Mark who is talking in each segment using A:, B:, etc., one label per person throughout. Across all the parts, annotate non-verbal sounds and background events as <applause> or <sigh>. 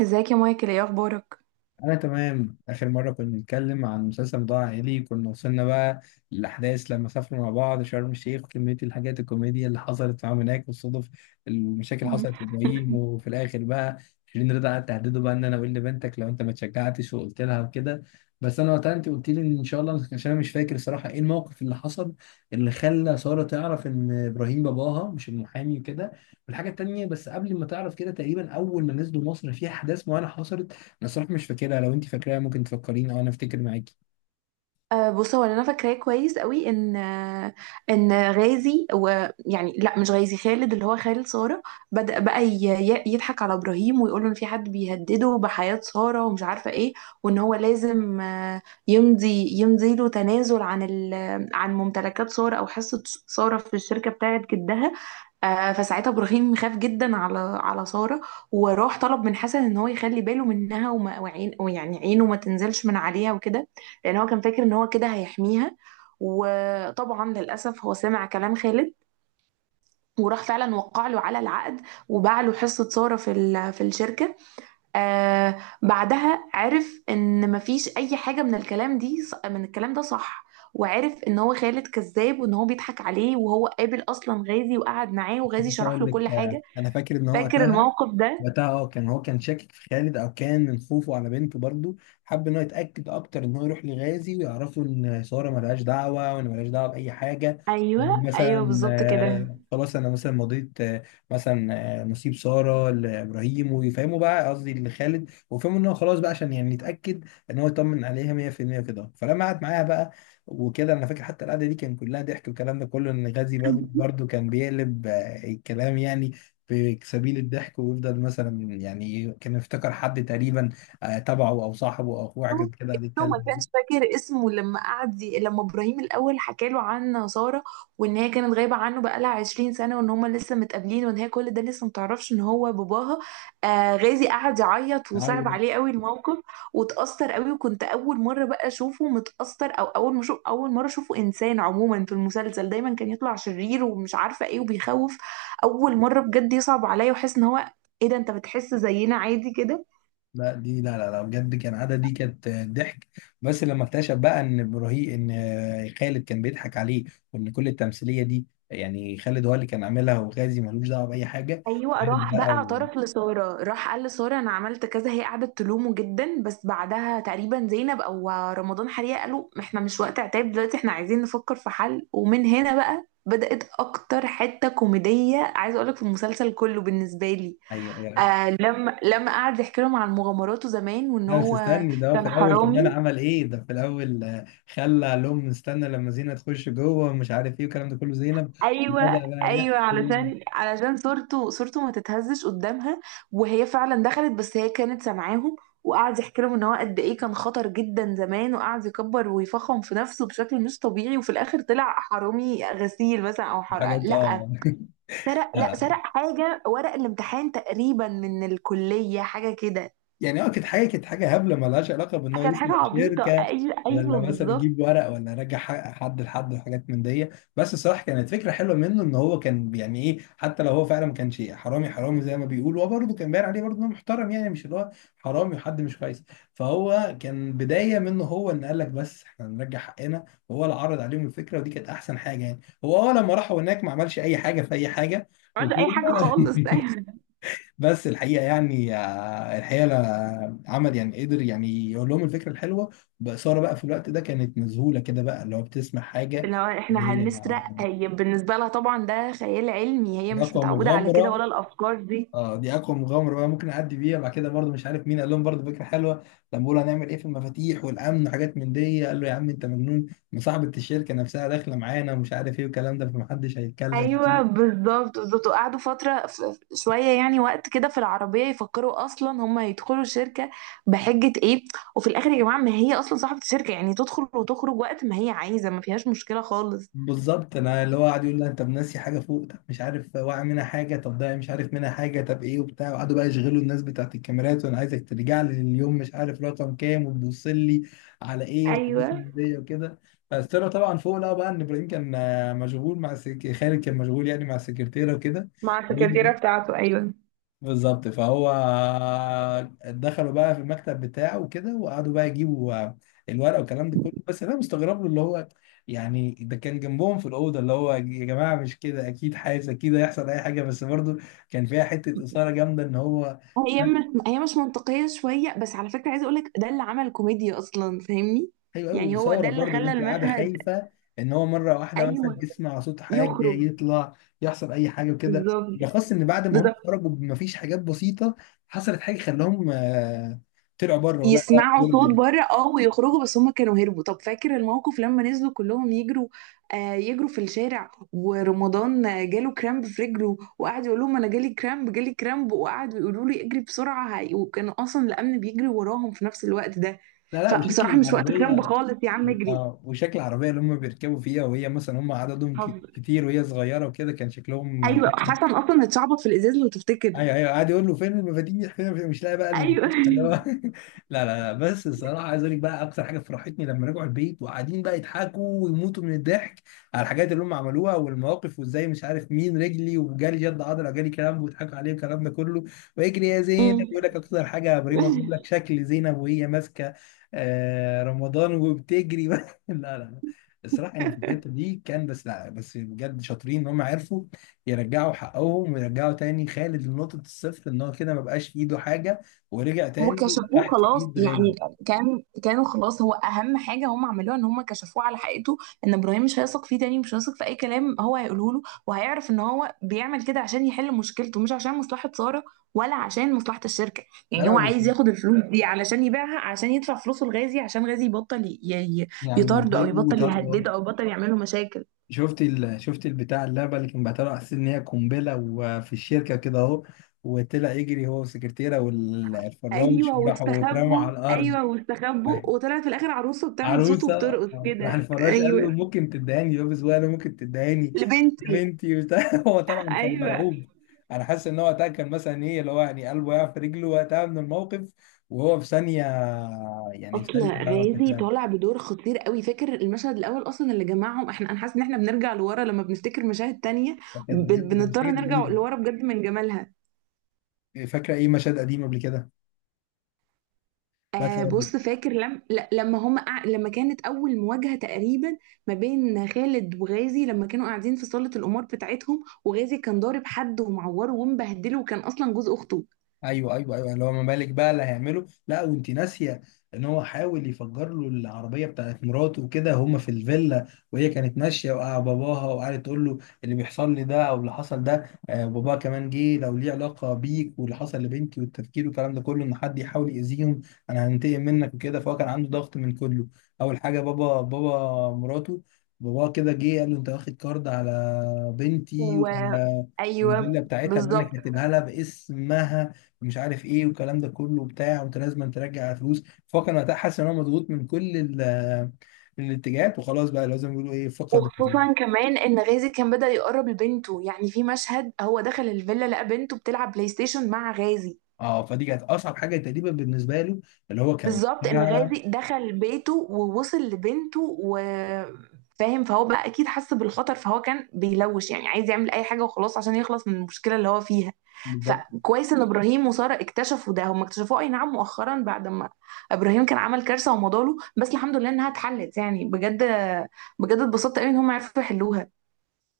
A: ازيك يا مايكل؟ ايه اخبارك؟
B: أنا تمام. آخر مرة كنا بنتكلم عن مسلسل موضوع عائلي كنا وصلنا بقى للأحداث لما سافروا مع بعض شرم الشيخ، وكمية الحاجات الكوميديا اللي حصلت معاهم هناك والصدف، المشاكل اللي حصلت
A: <laughs>
B: لإبراهيم. وفي الآخر بقى شيرين رضا قعدت تهدده بقى إن أنا أقول لبنتك لو أنت ما اتشجعتش وقلت لها وكده. بس أنا وقتها أنت قلت لي إن شاء الله، عشان أنا مش فاكر الصراحة إيه الموقف اللي حصل اللي خلى سارة تعرف إن إبراهيم باباها مش المحامي وكده. والحاجة التانية، بس قبل ما تعرف كده، تقريبا أول ما نزلوا مصر في أحداث معينة حصلت. انا صراحه مش فاكرها، لو انت فاكراها ممكن تفكريني او انا افتكر معاكي.
A: أه بص، هو اللي انا فاكراه كويس قوي ان ان غازي، ويعني لا مش غازي، خالد، اللي هو خالد ساره، بدأ بقى يضحك على ابراهيم ويقول له ان في حد بيهدده بحياه ساره ومش عارفه ايه، وان هو لازم يمضي له تنازل عن عن ممتلكات ساره او حصه ساره في الشركه بتاعت جدها. فساعتها ابراهيم خاف جدا على ساره، وراح طلب من حسن ان هو يخلي باله منها، وما وعين ويعني عينه ما تنزلش من عليها وكده، لان هو كان فاكر ان هو كده هيحميها. وطبعا للاسف هو سمع كلام خالد وراح فعلا وقع له على العقد، وباع له حصه ساره في في الشركه. آه بعدها عرف ان مفيش اي حاجه من الكلام دي من الكلام ده صح، وعرف ان هو خالد كذاب، وان هو بيضحك عليه، وهو قابل اصلا غازي وقعد معاه وغازي
B: بس
A: شرح
B: اقول
A: له كل
B: لك،
A: حاجه.
B: انا فاكر ان هو
A: فاكر
B: وقتها.
A: الموقف ده؟
B: وقتها كان هو شاكك في خالد، او كان من خوفه على بنته، برضه حب ان هو يتاكد اكتر، ان هو يروح لغازي ويعرفوا ان ساره ملهاش دعوه، وان ملهاش دعوه باي حاجه. وان
A: ايوه ايوه،
B: مثلا،
A: بالظبط كده.
B: خلاص، انا مثلا مضيت، مثلا نصيب ساره لابراهيم، ويفهموا بقى، قصدي لخالد، ويفهموا ان هو خلاص بقى، عشان يعني يتاكد ان هو يطمن عليها 100% كده. فلما قعد معاها بقى وكده، انا فاكر حتى القعده دي كان كلها ضحك، والكلام ده كله، ان غازي برضه برضه كان بيقلب الكلام يعني في سبيل الضحك، ويفضل مثلا، يعني كان يفتكر حد تقريبا تبعه، او صاحبه، او اخوه، حاجه
A: ابنه.
B: كده قاعد
A: ابنه ما
B: يتكلم
A: كانش
B: دي.
A: فاكر اسمه، لما قعد لما ابراهيم الاول حكى له عن ساره، وان هي كانت غايبه عنه بقالها 20 سنه، وان هما لسه متقابلين، وان هي كل ده لسه متعرفش ان هو باباها. آه غازي قعد يعيط
B: عيط.
A: وصعب عليه قوي الموقف، وتاثر قوي. وكنت اول مره بقى اشوفه متاثر، او اول ما شوف اول مره اشوفه انسان. عموما في المسلسل دايما كان يطلع شرير ومش عارفه ايه وبيخوف. اول مره بجد يصعب عليا واحس ان هو، ايه ده انت بتحس زينا عادي كده؟
B: لا، دي لا لا لا، بجد كان عادة، دي كانت ضحك. بس لما اكتشف بقى ان خالد كان بيضحك عليه، وان كل التمثيليه دي يعني خالد هو اللي كان عاملها، وغازي ملوش دعوه باي حاجه.
A: ايوه،
B: خالد
A: راح بقى
B: بقى.
A: اعترف لساره، راح قال لساره انا عملت كذا، هي قعدت تلومه جدا، بس بعدها تقريبا زينب او رمضان حريقه قالوا احنا مش وقت عتاب دلوقتي، احنا عايزين نفكر في حل. ومن هنا بقى بدأت اكتر حته كوميديه عايزه اقولك في المسلسل كله بالنسبه لي.
B: ايوه، أيوه، أيوه.
A: آه لما قعد يحكي لهم عن مغامراته زمان، وان
B: لا بس
A: هو
B: استني، ده هو في
A: كان
B: الاول
A: حرامي.
B: كمان عمل ايه؟ ده في الاول خلى قال لهم استنى لما زينة تخش جوه، ومش عارف ايه والكلام ده كله، زينب.
A: ايوه.
B: وبدأ بقى يحكي
A: ايوه، علشان صورته ما تتهزش قدامها. وهي فعلا دخلت، بس هي كانت سامعاهم. وقعد يحكي لهم ان هو قد ايه كان خطر جدا زمان، وقعد يكبر ويفخم في نفسه بشكل مش طبيعي، وفي الاخر طلع حرامي غسيل مثلا، او حرق.
B: حاجات
A: لا،
B: <laughs>
A: سرق.
B: لا
A: لا،
B: لا،
A: سرق حاجه ورق الامتحان تقريبا من الكليه، حاجه كده.
B: يعني كانت حاجه هبله مالهاش علاقه بان هو
A: كانت حاجه
B: يسند
A: عبيطه،
B: شركه،
A: ايوه ايوه
B: ولا مثلا
A: بالظبط.
B: يجيب ورق، ولا يرجع حد لحد، وحاجات من دي. بس الصراحه كانت فكره حلوه منه، ان هو كان يعني ايه، حتى لو هو فعلا ما كانش حرامي حرامي زي ما بيقول، هو برضه كان باين عليه برضه انه محترم، يعني مش اللي هو حرامي وحد مش كويس. فهو كان بدايه منه هو، ان قال لك بس احنا هنرجع حقنا، وهو اللي عرض عليهم الفكره، ودي كانت احسن حاجه. يعني هو لما راحوا هناك ما عملش اي حاجه في اي حاجه
A: ما عملش
B: وكده
A: اي حاجه خالص. <laughs>
B: <laughs> بس الحقيقه عمل يعني، قدر يعني يقول لهم الفكره الحلوه بإثارة بقى. في الوقت ده كانت مذهوله كده بقى، اللي هو بتسمع حاجه،
A: اللي هو
B: اللي
A: احنا
B: هي
A: هنسرق، هي بالنسبة لها طبعا ده خيال علمي، هي
B: دي
A: مش
B: اقوى
A: متعودة على كده
B: مغامره.
A: ولا الأفكار دي.
B: اه دي اقوى مغامره بقى ممكن اعدي بيها بعد كده. برضو مش عارف مين قال لهم برضو فكره حلوه، لما بيقولوا هنعمل ايه في المفاتيح والامن وحاجات من دي، قال له يا عم انت مجنون، مصاحبه الشركه نفسها داخله معانا، ومش عارف ايه والكلام ده، فمحدش هيتكلم.
A: ايوه بالظبط بالظبط. وقعدوا فترة شوية يعني وقت كده في العربية يفكروا اصلا هم هيدخلوا الشركة بحجة ايه. وفي الاخر يا جماعة، ما هي اصلا صاحبة الشركة، يعني تدخل وتخرج وقت ما هي عايزة، ما فيهاش مشكلة خالص.
B: بالظبط، انا اللي هو قاعد يقول لي انت ناسي حاجه فوق، طب مش عارف واقع منها حاجه، طب ده مش عارف منها حاجه، طب ايه وبتاع. وقعدوا بقى يشغلوا الناس بتاعت الكاميرات، وانا عايزك ترجع لي لليوم مش عارف رقم كام، وتبص لي على ايه، وحاجات
A: ايوه.
B: من دي وكده. بس طلع طبعا فوق، لقى بقى ان ابراهيم كان مشغول مع خالد كان مشغول يعني مع السكرتيره وكده.
A: مع السكرتيرة بتاعته، ايوه.
B: بالظبط. فهو دخلوا بقى في المكتب بتاعه وكده، وقعدوا بقى يجيبوا الورقه والكلام ده كله. بس انا مستغرب له، اللي هو يعني ده كان جنبهم في الاوضه، اللي هو يا جماعه مش كده، اكيد حاسس اكيد هيحصل اي حاجه. بس برضو كان فيها حته اثاره جامده ان هو.
A: هي مش منطقية شوية، بس على فكرة عايزة اقولك ده اللي عمل كوميديا اصلا، فاهمني؟
B: ايوه ايوه،
A: يعني هو ده
B: اثاره
A: اللي
B: برضو ان
A: خلى
B: انت قاعده
A: المشهد.
B: خايفه ان هو مره واحده مثلا
A: ايوه.
B: يسمع صوت حاجه
A: يخرج.
B: يطلع، يحصل اي حاجه وكده.
A: بالظبط
B: بالاخص ان بعد ما هم
A: بالظبط.
B: خرجوا مفيش حاجات بسيطه، حصلت حاجه خلاهم طلعوا بره. ولا
A: يسمعوا صوت بره اه، ويخرجوا، بس هم كانوا هربوا. طب فاكر الموقف لما نزلوا كلهم يجروا؟ آه، يجروا في الشارع، ورمضان جاله كرامب في رجله، وقعد يقول لهم انا جالي كرامب، جالي كرامب، وقعدوا يقولوا لي اجري بسرعه، وكانوا اصلا الامن بيجري وراهم في نفس الوقت ده.
B: لا لا، وشكل
A: فبصراحه مش وقت كرامب
B: العربية.
A: خالص يا عم، اجري.
B: اه وشكل العربية اللي هم بيركبوا فيها، وهي مثلا هم عددهم
A: حظ.
B: كتير وهي صغيرة وكده كان شكلهم.
A: ايوه، حسن اصلا اتشعبط في الازاز لو تفتكر.
B: ايوه ايوه، قاعد يقول له فين المفاتيح فين المفاتيح؟ مش لاقي بقى
A: ايوه.
B: المفاتيح اللي هو <laughs> لا لا لا، بس الصراحه عايز اقول لك بقى اكتر حاجه فرحتني لما رجعوا البيت وقاعدين بقى يضحكوا ويموتوا من الضحك، على الحاجات اللي هم عملوها والمواقف، وازاي مش عارف مين رجلي وجالي جد عضله جالي كلام، ويضحكوا عليه والكلام ده كله. ويجري يا زينب، يقول لك
A: <laughs>
B: اكتر حاجه يا بريمه، بيقول لك
A: أمم.
B: شكل زينب وهي ماسكه رمضان وبتجري <laughs> لا لا لا، الصراحه يعني في الحته دي كان بس، لا بس بجد شاطرين ان هم عرفوا يرجعوا حقهم، ويرجعوا تاني خالد لنقطة الصفر، ان هو كده ما بقاش في ايده حاجة، ورجع تاني يبقى
A: وكشفوه
B: تحت
A: خلاص
B: ايد
A: يعني.
B: غازي.
A: كان كانوا خلاص، هو اهم حاجه هم عملوها ان هم كشفوه على حقيقته، ان ابراهيم مش هيثق فيه تاني، مش هيثق في اي كلام هو هيقوله له، وهيعرف ان هو بيعمل كده عشان يحل مشكلته مش عشان مصلحه ساره، ولا عشان مصلحه الشركه.
B: لا
A: يعني
B: لا،
A: هو
B: بس
A: عايز ياخد الفلوس دي علشان يبيعها، عشان يدفع فلوسه لغازي عشان غازي يبطل
B: يعني
A: يطارده، او
B: ضايقوه
A: يبطل
B: وطردوا.
A: يهدده، او يبطل يعمل له مشاكل.
B: شفت البتاع، اللعبة اللي كان بعتها له على أساس ان هي قنبلة، وفي الشركة كده اهو، وطلع يجري هو والسكرتيرة والفراش،
A: ايوه
B: وراحوا واترموا على
A: واستخبوا،
B: الأرض.
A: ايوه واستخبوا، وطلعت في الاخر عروسه بتعمل صوت
B: عروسه.
A: وبترقص
B: راح
A: كده،
B: الفراش قال
A: ايوه.
B: له ممكن تدهني يابس، وانا ممكن تدهني <laughs> يا
A: لبنتي.
B: بنتي وبتاع <laughs> هو طبعا كان
A: ايوه.
B: مرعوب. انا حاسس ان هو وقتها كان مثلا ايه، اللي هو يعني قلبه يقع في رجله وقتها من الموقف وهو في ثانيه، يعني في
A: اصل
B: ثانيه. آه،
A: غازي
B: كانت
A: طالع بدور خطير قوي. فاكر المشهد الاول اصلا اللي جمعهم؟ احنا انا حاسه ان احنا بنرجع لورا لما بنفتكر مشاهد تانية،
B: كانت بجد كانت
A: بنضطر
B: مشاهد
A: نرجع
B: جميله.
A: لورا بجد من جمالها.
B: فاكره ايه مشاهد قديمه قبل كده
A: آه
B: مثلا؟
A: بص، فاكر لم ل- لما لما كانت اول مواجهه تقريبا ما بين خالد وغازي، لما كانوا قاعدين في صاله القمار بتاعتهم، وغازي كان ضارب حد ومعوره ومبهدله، وكان اصلا جوز اخته.
B: ايوه ايوه ايوه، اللي هو ما بالك بقى اللي هيعمله. لا وانت ناسيه ان هو حاول يفجر له العربيه بتاعت مراته وكده، هما في الفيلا وهي كانت ماشيه، وقع باباها وقعدت تقول له اللي بيحصل لي ده او اللي حصل ده، باباها كمان جه، لو ليه علاقه بيك واللي حصل لبنتي والتفكير والكلام ده كله، ان حد يحاول يأذيهم، انا هنتقم منك وكده. فهو كان عنده ضغط من كله، اول حاجه بابا، بابا مراته، بابا كده جه قال له انت واخد كارد على بنتي
A: و...
B: والفيلا
A: ايوه
B: بتاعتها اللي انا
A: بالظبط.
B: كاتبها لها باسمها، مش عارف ايه والكلام ده كله وبتاع، وانت لازم ترجع فلوس. فهو كان وقتها حاسس ان هو مضغوط من كل الاتجاهات، وخلاص بقى لازم يقولوا ايه، فقد
A: وخصوصا كمان ان غازي كان بدأ يقرب لبنته، يعني في مشهد هو دخل الفيلا لقى بنته بتلعب بلاي ستيشن مع غازي.
B: فدي كانت اصعب حاجه تقريبا بالنسبه له، اللي هو كان.
A: بالظبط، ان غازي دخل بيته ووصل لبنته وفاهم. فهو بقى اكيد حس بالخطر، فهو كان بيلوش يعني عايز يعمل اي حاجة وخلاص عشان يخلص من المشكلة اللي هو فيها.
B: بالظبط
A: فكويس ان ابراهيم وسارة اكتشفوا ده. هم اكتشفوه اي نعم مؤخرا، بعد ما ابراهيم كان عمل كارثة ومضاله، بس الحمد لله انها اتحلت، يعني بجد بجد اتبسطت قوي ان هم عرفوا يحلوها.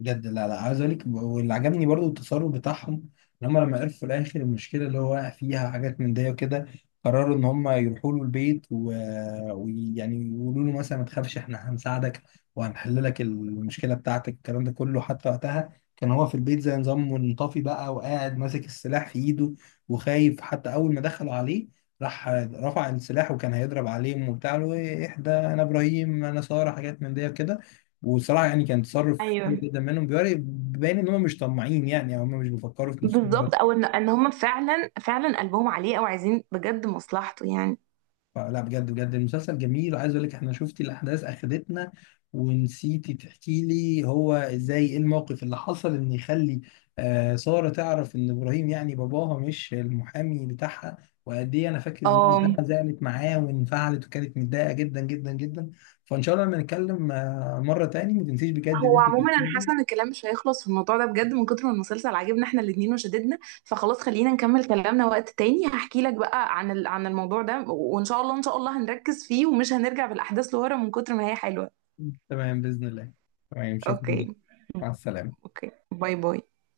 B: بجد. لا لا، عايز اقول لك واللي عجبني برضو التصرف بتاعهم، ان هم لما عرفوا في الاخر المشكله اللي هو واقع فيها حاجات من دي وكده، قرروا ان هم يروحوا له البيت ويعني يقولوا له مثلا ما تخافش احنا هنساعدك، وهنحل لك المشكله بتاعتك الكلام ده كله. حتى وقتها كان هو في البيت زي نظام منطفي بقى، وقاعد ماسك السلاح في ايده وخايف. حتى اول ما دخلوا عليه راح رفع السلاح وكان هيضرب عليهم وبتاع، له ايه، اهدى، انا ابراهيم، انا ساره، حاجات من دي وكده. وصراحة يعني كان تصرف حلو
A: ايوه
B: جدا منهم، بيوري باين ان هم مش طماعين يعني، او هم مش بيفكروا في نفسهم
A: بالظبط،
B: بس.
A: او ان هم فعلا قلبهم عليه، او عايزين بجد مصلحته يعني.
B: فلا بجد بجد المسلسل جميل. وعايز اقول لك، احنا شفتي الاحداث اخدتنا، ونسيتي تحكي لي هو ازاي ايه الموقف اللي حصل ان يخلي سارة تعرف ان ابراهيم يعني باباها مش المحامي بتاعها، وقد ايه. انا فاكر ان دي
A: اه.
B: بتاعها زعلت معاه وانفعلت، وكانت متضايقة جدا جدا جدا. فان شاء الله لما نتكلم مرة تاني، ما تنسيش بجد ان
A: هو
B: انت
A: عموما
B: تحكي
A: انا
B: لي.
A: حاسه ان الكلام مش هيخلص في الموضوع ده بجد، من كتر ما المسلسل عاجبنا احنا الاتنين وشددنا. فخلاص خلينا نكمل كلامنا وقت تاني، هحكي لك بقى عن عن الموضوع ده، وان شاء الله هنركز فيه ومش هنرجع بالاحداث لورا من كتر ما هي حلوه.
B: تمام بإذن الله. تمام، شكرا.
A: اوكي.
B: مع السلامة.
A: اوكي، باي باي.